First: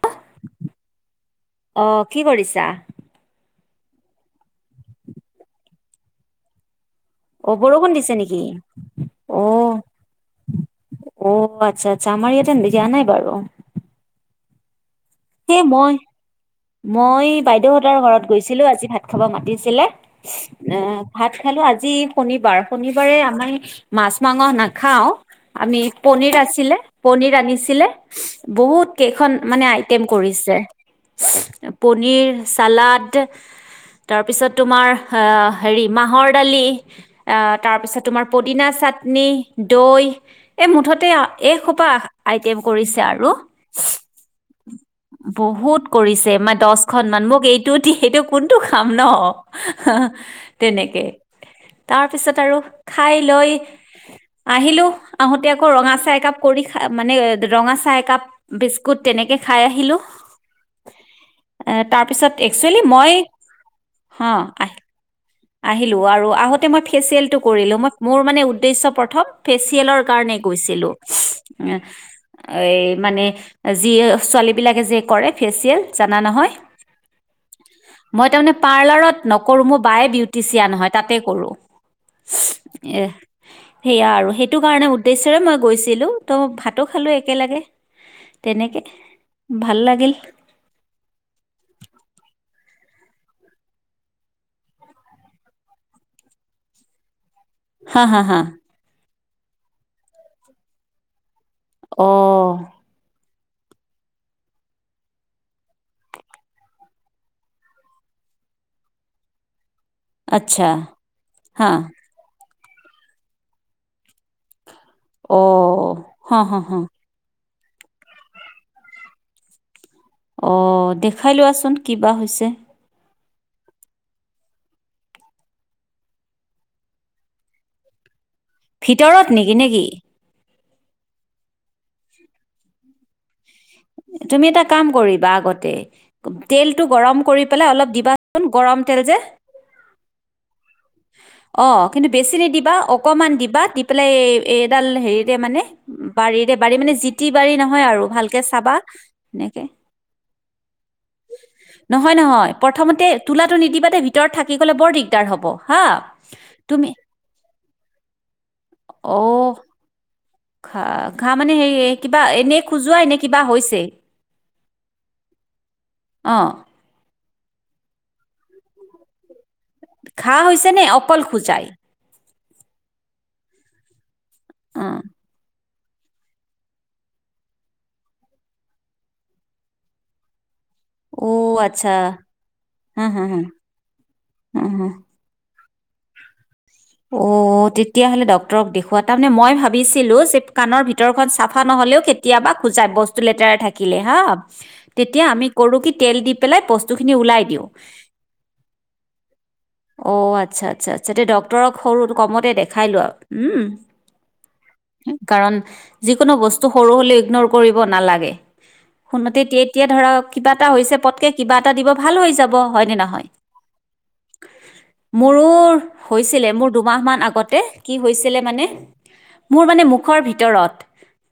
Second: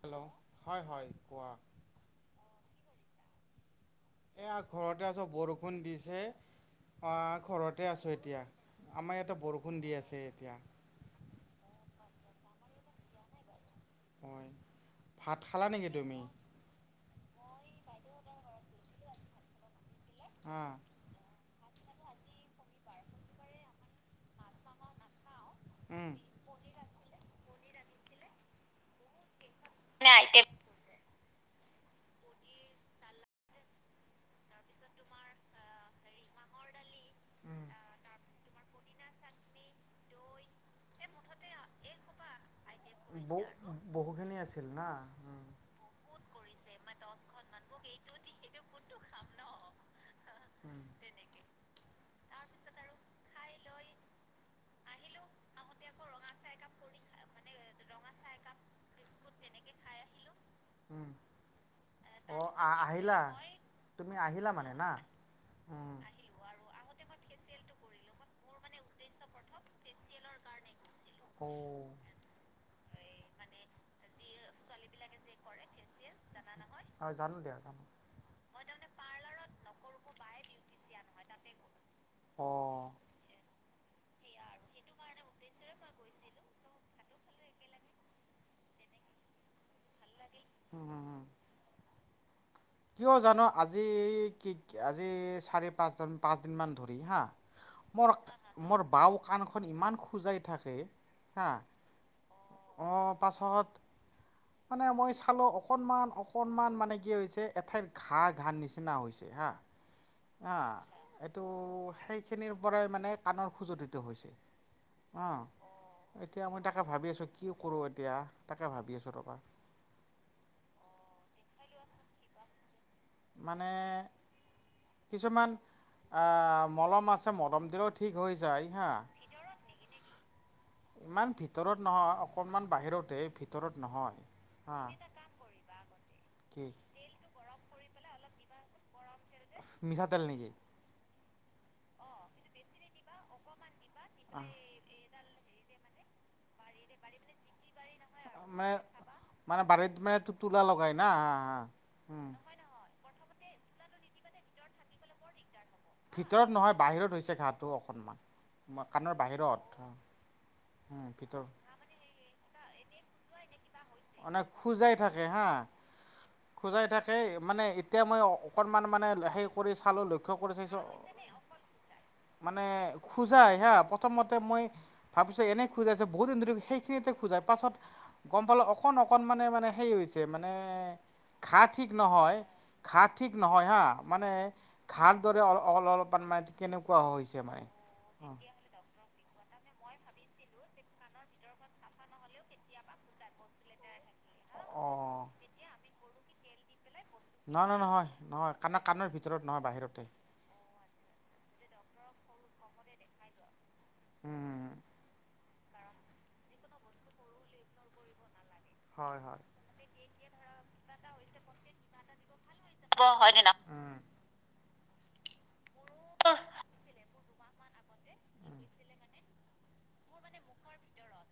Hello, হয় - হয়। কোৱা অহ, কি কৰিছা? এয়া ঘৰতে আছো বৰষুণ দিছে। অহ, অ ঘৰতে বৰষুণ দিছে আছো এতিয়া নেকি আমাৰ ইয়াতে বৰষুণ দি আছে এতিয়া। অহ, আচ্ছা -আচ্ছা আমাৰ ইয়াতে দিয়া নাই বাৰু। হয় ভাত সেই খালা নেকি মই তুমি? মই, বাইদেউহতৰ ঘৰত গৈছিলো আজি ভাত খাব মাতিছিলে হা এ'ভাত খালো আজি আজি শনিবাৰ- শনিবাৰে আমাৰ মাছ, মাংস নাখাও। আমি উম পনীৰ আছিলে, পনীৰ আনিছিলে বহুত কেইখন মানে আইটেম কৰিছে পনীৰ চালাড, তাৰ পিছত তোমাৰ আহ হেৰি মাহৰ দালি আহ উম তাৰ পিছত তোমাৰ পদিনা চাটনি, দৈ এই মুঠতে এই খোপা আইটেম কৰিছে আৰু ব বহুখিনি আছিল না বহুত কৰিছে মই দচখন মান মোক এইটো দি হেইটো কোনটো খাম ন' তেনেকে। তা তাৰ পিছত আৰু খাই লৈ আহিলো আহোতে আকৌ ৰঙা -চাহ একাপ কৰি মানে ৰঙা- চাহ একাপ বিস্কুট তেনেকে খাই আহিলো। এ' তাৰ পিছত অঁ একচুৱেলি মই আহিলা তুমি হ' আহিলা মানে আহ না উম। আহিলো আৰু আহোতে মই ফেচিয়েলটো কৰিলো মই মোৰ মানে উদ্দেশ্য প্ৰথম ফেচিয়েলৰ কাৰণে গৈছিলো মানে যি ছোৱালীবিলাকে যে কৰে। ফেচিয়েল জানা নহয় অ' জানো দিয়া জানো মই তাৰমানে পাৰ্লাৰত নকৰো মোৰ বাই বিউ টিচিয়ান হয় তাতেই কৰোঁ। অ' এ' সেয়া আৰু সেইটো কাৰণে উদ্দেশ্য়ৰে মই গৈছিলো ত' ভাতো খা খালোঁ একেলগে। তেনেকে, ভাল লাগিল। উম, উম, উম। কিয় জানো আজি কি আজি চাৰি- পাঁচ -পাঁচ দিন মান ধৰি হা হা হা মোৰ- হা মোৰ বাও কাণখন ইমান খোজাই থাকে অহ তাৰপাছত মানে মই চালোঁ অকণমান অকণমান মানে কি হৈছে এঠাইৰ ঘাঁ ঘাৰ নিচিনা হৈছে হা, আচ্ছা আহ এইটো, হা সেইখিনিৰ পৰাই মানে কাণৰ খুজুতিটো হৈছে। অ হা এতিয়া হা মই হা। তাকে ভাবি আছোঁ কি কৰো এতিয়া তাকে ভাবি আছো ৰবা। অ দেখাই লোৱাচোন কিবা হৈছে? মানে কিছুমান আহ মলম আছে মলম দিলেও ঠিক হৈছে ভিতৰত নেকি নেকি। ইমান ভিতৰত নহয় অকনমান বাহিৰতে ভিতৰত নহয় তুমি এটা হা কাম কৰিবা আগতে কি তেলটো গৰম কৰি পেলাই অলপ দিবা, গৰম তেল যে, মিঠাতেল নিকি? অ কিন্তু বেছি নিদিবা অকমান দিবা দি পেলাই আহ এ এডাল হেৰিৰে মানে বাৰীৰে বাৰী মানে জিতি বাৰী নহয় আৰু ভালকে মানে চাবা এনেকে। মানে বাৰীত [unintelligible] তুলাটো নিদিবা দেই, ভিতৰত থাকি গ'লে বৰ দিগদাৰ হ'ব। হা ভিতৰত নহয় তুমি বাহিৰত হৈছে ঘাঁহটো অকনমান কাণৰ অ' বাহিৰত। ঘা ঘা ভিতৰত মানে হেৰি কিবা এনেই খোজুৱাই নে কিবা হৈছে? মানে খোজাই থাকে হা অঁ খোজাই থাক সেই মানে এতিয়া মই অকণমান মানে সেই কৰি চালোঁ লক্ষ্য ঘা কৰি হৈছে নে চাইছোঁ অকল খোজাই? মানে খোজাই হা প্ৰথমতে মই অঁ ভাবিছো এনে। খোজাইছে বহুত দিন ধৰি সেইখিনিতে খোজাই পাছত গম পালো অকণ অকন মানে সেই হৈছে মানে অ' ঘাঁ আচ্ছা ঠিক নহয়। হা ঘাঁ হা ঠিক নহয় হা, মানে ঘাঁৰ দৰে অল অলপান মানে কেনেকুৱা অ হৈছে মানে তেতিয়াহলে অ'। ড্ক্তৰক দেখুৱাত তাৰ মানে মই ভাবিছিলো যে কাৰণ ভিতৰখন চাফা নহ'লেও কেতিয়াবা খোজাই বস্তু লেতেৰা থাকিলে। হা তেতিয়া অ' আমি কৰো কি তেল দি পেলাই বস্তুখিনি ওলাই দিওঁ নহ নহয় নহয় কাণ কাণৰ ভিতৰত নহয় বাহিৰতে। বতৰক সৰু কমতে দেখাই লোৱা উম। উম। কাৰণ যিকোনো বস্তু সৰু হলেও ইগনৰ কৰিব নালাগে। হয় ফোনতে হয়। এতিয়া ধৰক কিবা এটা হৈছে পতকে কিবা এটা দিব ভাল হৈ যাব। হয় নে নহয়। উম, মোৰো হৈছিলে মোৰ দুমাহ মান আগত। কি হৈছিলে মানে মোৰ মানে মুখৰ ভিতৰত।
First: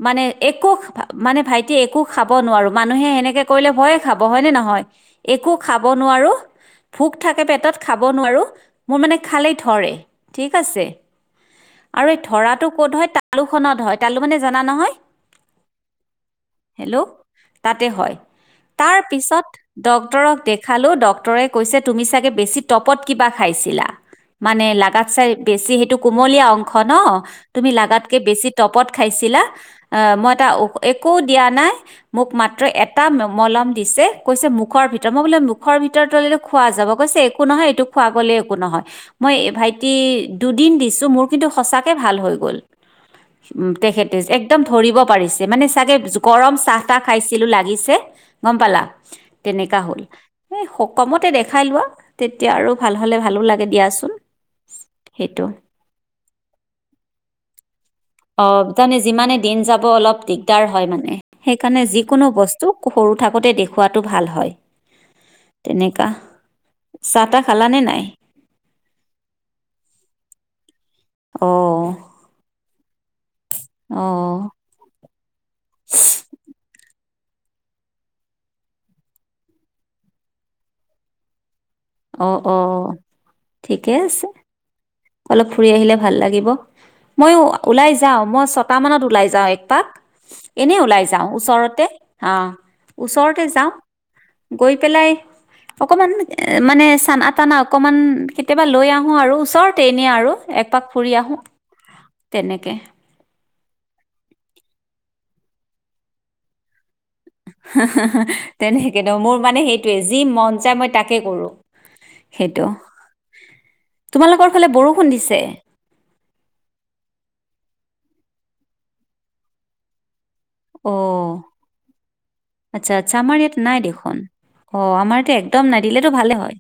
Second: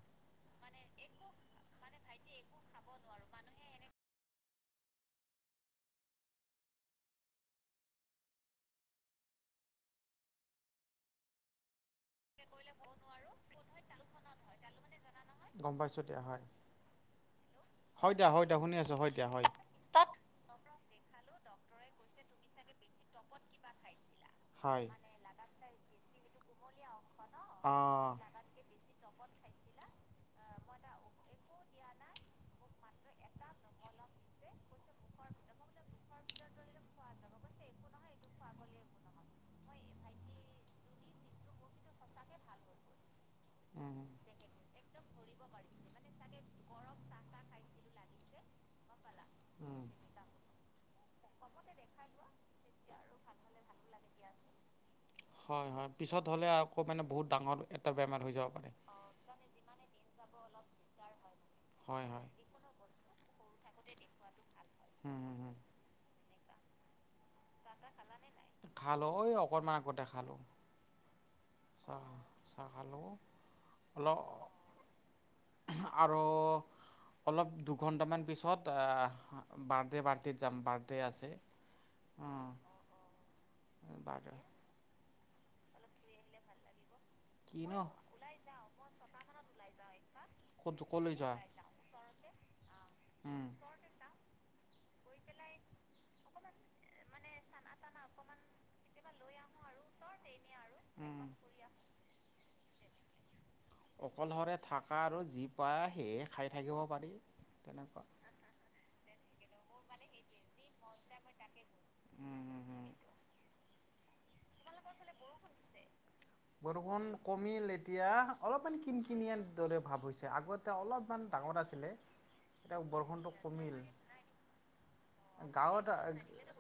মানে একো মানে ভাইটিয়ে একো খাব নোৱাৰো মানুহে সেনেকে কৰিলে ভয়ে খাব হয় নে নহয়। একো খাব নোৱাৰো ভোক থাকে পেটত খাব নোৱাৰো মোৰ মানে খালেই- ধৰে থিক আছে আৰু ধৰাটো ক'ত হয় তালু খনত হয়। তালু মানে জানা নহয়? গম পাইছোঁ দিয়া হয়, হেল্ল' তাতে হয়। দিয়া দিয়া শুনি আছোঁ তাৰ হয় দিয়া হয়, পিছত ড্ক্তৰক দেখালো ডক্টৰে কৈছে তুমি চাগে বেছি টপত, কিবা খাইছিলা মানে হয়। লাগাত চাই বেছি সেইটো কুমলীয়া অংশ ন - তুমি অ' লাগাতকে বেছি তপত খাইছিলা? অ মই এটা একো দিয়া নাই মোক মাত্ৰ এটা মলম দিছে কৈছে, মুখৰ ভিতৰত মই বোলে মুখৰ ভিতৰত তলেতো খোৱা যাব কৈছে একো নহয় এইটো খোৱা গলে একো নহয়। মই ভাইটি দুদিন দিছো মোৰ কিন্তু সঁচাকে ভাল হৈ গ'ল। উ উম। তেখেতে একদম ধৰিব। পাৰিছে মানে চাগে গৰম চাহ তাহ খাইছিলো লাগিছে গম পালা। উম, তেনেকা হল এ কমতে দেখাই লোৱা, তেতিয়া আৰু ভাল হলে ভালো লাগে দিয়াচোন। আচল [unintelligible] হয় হয় পিছত হ'লে আকৌ মানে বহুত ডাঙৰ এটা বেমাৰ হৈ অ যাব পাৰে। তাৰমানে যিমানে দিন যাব অলপ দিগদাৰ হয় মানে। সেইকাৰণে হয় যিকোনো হয় বস্তু সৰু থাকোতে দেখুৱাটো ভাল হয়। উম উম উম তেনেকা চাহ তাহ খালানে নাই? খালো ঐ অকণনমান আগতে খালো। অ। অ। অলপ আৰু অলপ দুঘণ্টামান পিছত আ বাৰ্থডে পাৰ্টিত যাম বাৰ্থডে' আছে। অ উম অ ঠিকেই আছে। বাৰ্থডে অলপ ফুৰি আহিলে ভাল লাগিব। মই কিনো ওলাই যাওঁ মই ছটা মানত ওলাই যাওঁ একপাক। এনে ক'ত ওলাই ক'লৈ যাওঁ যোৱা ওচৰতে। অ ওচৰতে উম যাওঁ গৈ পেলাই অকমান মানে চানা টানা অকমান কেতিয়াবা লৈ আহো আৰু ওচৰত তেনে আৰু একপাক ফুৰি উম আহো তেনেকে। অকলশৰে থাকা আৰু যি পোৱা সেয়ে খাই থাকিব পাৰি সে তেনেকুৱা সেই সে তেনেক নো মোৰ মানে সেইটোয়ে যি মন যায় মই তাকে কৰো। সেইটো তোমালোকৰ ফালে বৰষুণ দিছে। বৰষুণ কমিল এতিয়া অলপমান কিন কিনিয়াৰ দৰে ভাৱ হৈছে। আগতে অ অলপমান ডাঙৰ আছিলে। এতিয়া আচ্ছা আচ্ছা বৰষুণটো আমাৰ ইয়াত কমিল নাই দেখোন। অ আমাৰ ইয়াত একদম নাই গাঁৱত দিলেতো ভালে হয়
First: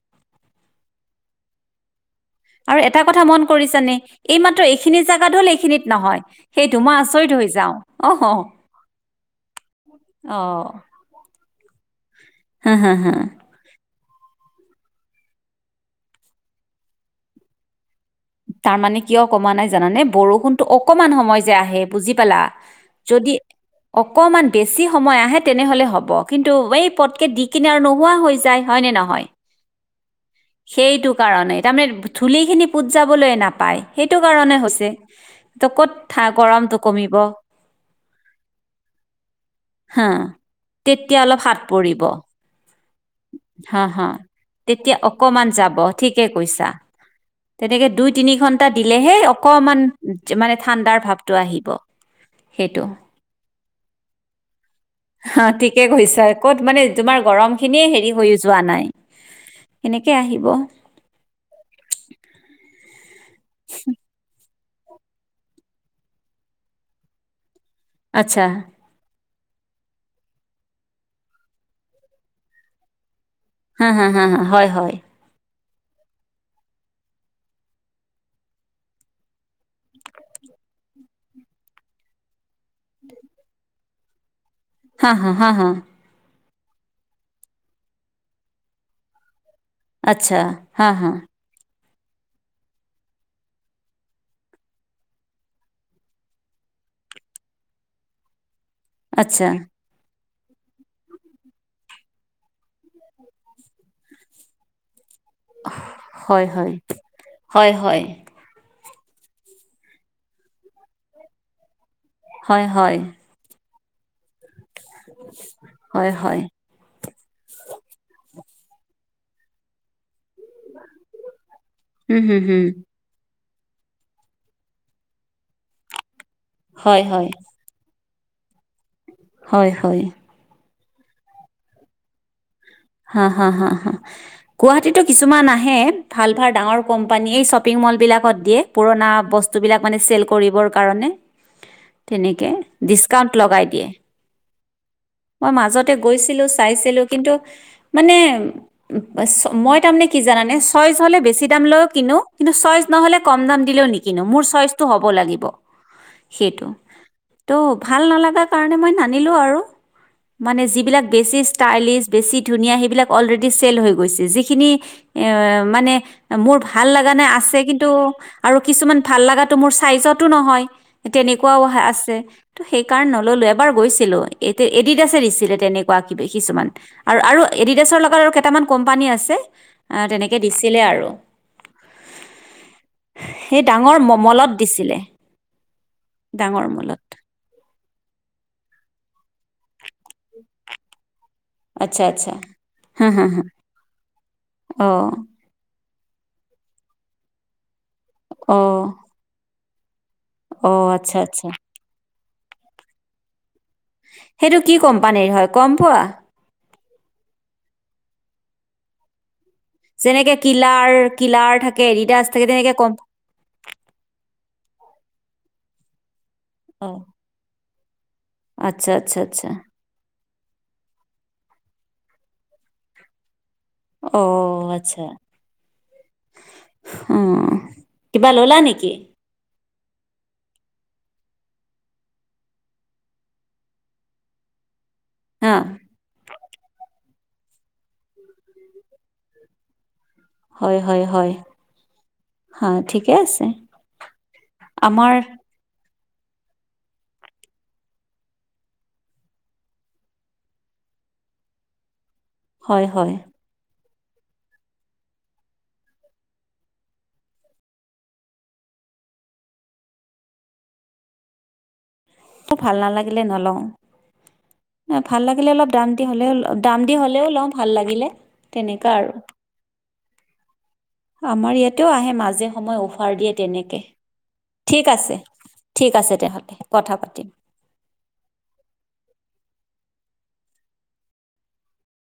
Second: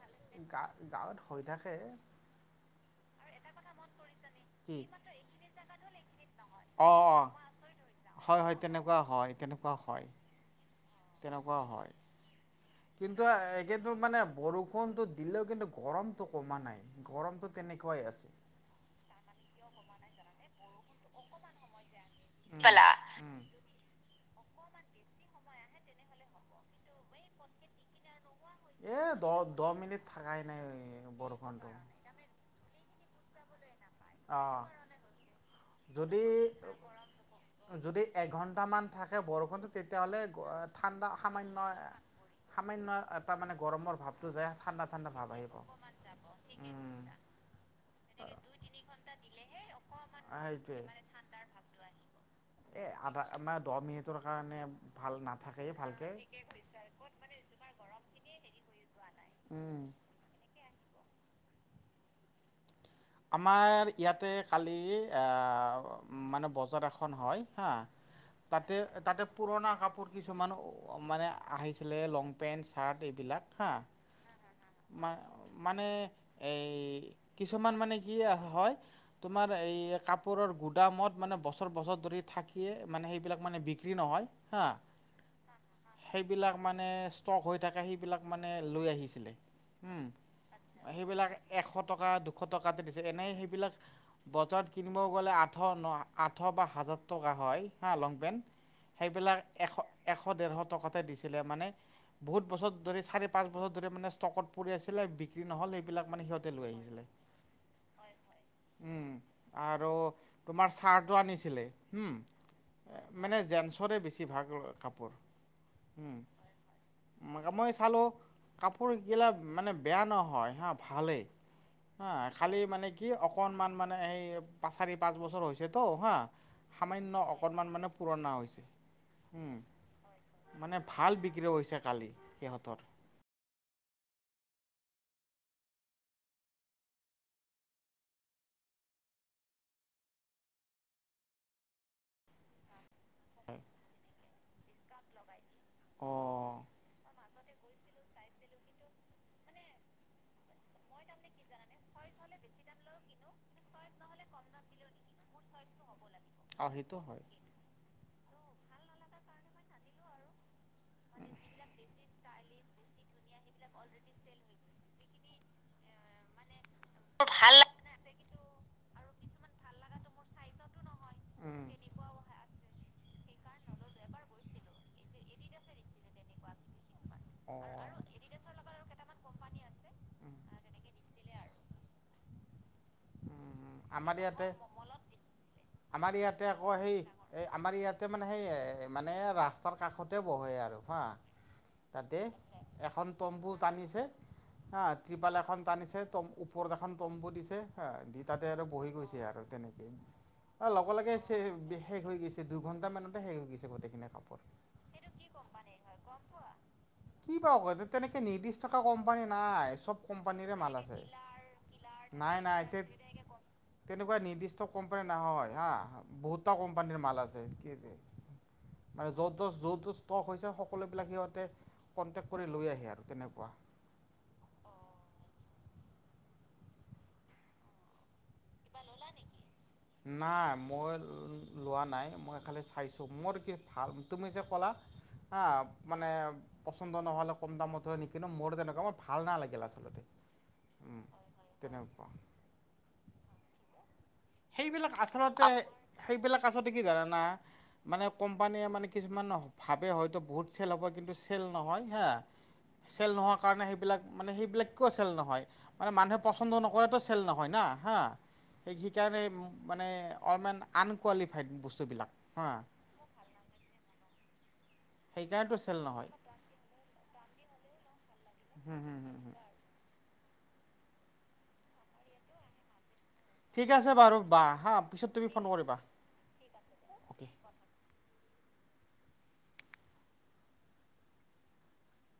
গা গাঁৱত হৈ থাকে। আৰু এটা কথা মন কৰিছানে এই মাত্ৰ কি এইখিনি জেগাত হ'ল এইখিনিত নহয় সেইটো মই আচৰিত হৈ যাওঁ। অহ। এনেকুৱা হয়। অহ। তেনেকুৱাও হয় হা কিন্তু একে মানে বৰষুণতটো দিলেও কিন্তু গৰমটো কমা নাই গৰমটো তেনেকুৱাই আছে। তাৰমানে কিয় কমা নাই জানানে বৰষুণতো অকমান সময় যে আহে বুজি পালা উম যদি উম অকমান বেছি সময় আহে তেনেহলে হ'ব কিন্তু এই পটকে দি কিনে আৰু নোহোৱা হৈ যায়। হয় নে এ নহয় দহ দহ মিনিট থাকাই নাই সেইটো কাৰণে বৰষুণটো তাৰ মানে ধুলি খিনি ক নাপায় সেইটো কাৰণে অঁ হৈছে ত ক'ত থ যদি গৰমটো কমিব। যদি এঘণ্টামান থাকে বৰষুণটো হা তেতিয়াহ'লে ঠাণ্ডা তেতিয়া অলপ হাত সামান্য পৰিব সামান্য এটা মানে হা গৰমৰ হা ভাৱটো যায় ঠাণ্ডা তেতিয়া ঠাণ্ডা ভাৱ অকমান আহিব। উম অকমান ঠিকে যাব কৈছা ঠিকেই কৈছে। তেনেকে দুই তিনি ঘন্টা দিলেহে অকমান মানে ঠাণ্ডাৰ ভাৱটো আহিব। সেইটো এ আধা মাৰ দহ মিনিটৰ কাৰণে ভাল হা নাথাকেই ঠিকে ভালকে। কৈছা ঠিকেই ক'ত মানে কৈছা। তোমাৰ গৰম খিনিয়ে হেৰি হৈ যোৱা নাই উম, সেনেকে আহিব। আমাৰ ইয়াতে কালি আ মানে বজাৰ এখন হয় হা আচ্ছা তাতে তাতে পুৰণা কাপোৰ কিছুমান মানে আহিছিলে লং পেণ্ট চাৰ্ট এইবিলাক হা হা-হা - হা -হা হয়-হয়। মা মানে এই কিছুমান মানে হিএ হয় তোমাৰ এই কাপোৰৰ গুদামত মানে বছৰ বছৰ ধৰি থাক দিয়ে মানে সেইবিলাক মানে বিক্ৰী নহয় হা হা হা হা। সেইবিলাক মানে ষ্টক হৈ থাকে সেইবিলাক মানে লৈ আহিছিলে। আচ্ছা হা- হা। সেইবিলাক এশ টকা দুশ টকা কাটি দিছে এনে সেইবিলাক বজাৰত কিনিব গ'লে আঠ ন আঠ বা হাজাৰ টকা হয়। হা লং পেন্ সেইবিলাক আচ্ছা এশ এশ। এশ দেৰশ টকাতে দিছিলে মানে বহুত বছৰ ধৰি চাৰি পাঁচ বছৰ ধৰি মানে ষ্টকত পৰি আছিলে নহ'ল সেইবিলাক মানে হয় সিহঁতে লৈ হয় আহিছিলে। [unintelligible] উম আৰু তোমাৰ চাৰ্টো আনিছিলে উম হয় হয় মানে জেন্ছৰে বেছি ভাগ লয়। কাপোৰ হয় উম হয় ম মই চালো কাপোৰগিলা মানে বেয়া নহয় হা ভালেই হা হুম হুম খালি হুম মানে কি। অকণমান মানে সেই চাৰি পাঁচ বছৰ হৈছেতো হা হয় সামান্য হয় অকণমান মানে পুৰণা হৈছে। উম হয় হয়। মানে ভাল বিক্ৰী হৈছে কালি সিহঁতৰ। হা হা হা হা গুৱাহাটীতো কিছুমান আহে ভাল ভাল ডাঙৰ কোম্পানী শ্বপিং। মাল বিলাকত দিয়ে পুৰণা বস্তু বিলাক মানে চেল কৰিবৰ কাৰণে। তেনেকে ডিচকাউন্ট লগাই দিয়ে। মই মাজতে গৈছিলো অঁ চাইছিলো কিন্তু, মানে মই তাৰ মানে কি জানানে ছয় জ হলে বেছি দামলৈও কিনো কিন্তু ছয়শ নহলে কম দাম দিলেও নিকিনো মোৰ ছয়শ টো হব লাগিব। সেইটো আৰু হয় ত' ভাল নালাগে। তা কাৰণে মই নানিলো আৰু মানে যিবিলাক বেছি ইষ্টায়লিছ বেছি। ধুনীয়া সেইবিলাক অলৰেডি চেল হৈ গৈছে যিখিনি এ মানে মোৰ ভা। ভাল লগা নে আছে কিন্তু আৰু কিছুমান ভাল লগাটো মোৰ চাইজতো নহয় তেনেকুৱাও। উম আছে ত সেইকাৰণ নললোৱে। এবাৰ গৈছিলো এতি এডিড আছে দিছিলে তেনেকুৱা কি কিছুমান আৰু আৰু অঁ এডিডাছৰ লগত আৰু কেইটামান কোম্পানী আছে তেনেকে দিছিলে আৰু [inaudible] সেই ডাঙৰ ম আমাৰ ইয়াতে মলত দিছিলে ডাঙৰ মলত তই মানে সেই মানে ৰাস্তাৰ কাষতে বহে আৰু হা আচ্ছা তাতে আচ্ছা হা এখন হা হা তম্বু টানিছে হা অ ত্ৰিপাল এখন টানিছে। তম ওপৰত এখন তম্বু দিছে হা দি তাতে অ আৰু বহি গৈছে আৰু তেনেকেই। অঁ অ লগে লগে আচ্ছা চে আচ্ছা শেষ হৈ গৈছে দুঘন্টা মানতে শেষ হৈ গৈছে। সেইটো কি কোম্পানীৰ হয় গম পোৱা [unintelligible] কি ব ক তেনেকে নিৰ্দিষ্ট থকা কোম্পানী। নাই চব যেনেকে কোম্পানীৰে মাল আছে কিলাৰ- কিলাৰ থাকে ৰিদাছ নাই নাই তেনেকে তে কম তেনেকুৱা নিৰ্দিষ্ট কোম্পানী নহয় হা বহুত অ কোম্পানীৰ মাল আছে কি আচ্ছা মানে আচ্ছা যদ আচ্ছা যদ যদ যদ ষ্টক হৈছে। সকলোবলাক সিহতে কণ্টেক কৰি লৈ আহে আৰু তেনেকুৱা। অঁহ, আচ্ছা উম। কিবা ল'লা নেকি নাই, মই লোৱা নাই মই খালি চাইছো মোৰ কি ভাল তুমি যে কলা হা মানে পচন্দ নহলে কম দামত নিকিনো কিন্তু মোৰ তেনেকুৱা মোৰ ভাল নালাগে লাগিল আচলতে হয় উম, -হয় -হয় তেনেকুৱা -হয় ঠিকে আছে। সেইবিলাক আমাৰ আচলতে সেইবিলাক আচলতে কি জানানা। মানে কোম্পানীয়ে মানে কিছুমান ভাবে হয়তো বহুত চেল হ'ব কিন্তু চেল নহয় হা। হয় চেল হয় নোহোৱাৰ কাৰণে সেইবিলাক মানে সেইবিলাক কওঁ চেল নহয় মানে মানুহে পচন্দ নকৰেতো চেল নহয় না হা সেই ইয়াৰ সেই মানে অৰ্মেন আনকুৱালিফাইড বস্তুবিলাক। তো হা ভাল নালাগিলে নলওঁ। ন ভাল লাগিলে সেইকাৰণেতো অলপ চেল দাম দি নহয়। হ'লে দাম দি হ'লেও লওঁ ভাল লাগিলে তেনেকুৱা আৰু আমাৰ ইয়াতেও আহে মাজে সময়ে অফাৰ দিয়ে ঠিক তেনেকে। আছে বাৰু বা হা ঠিক পিছত আছে তুমি ফোন কৰিবা। -ঠিক আছে তেনেহ'লে কথা অ'কে। পাতিম।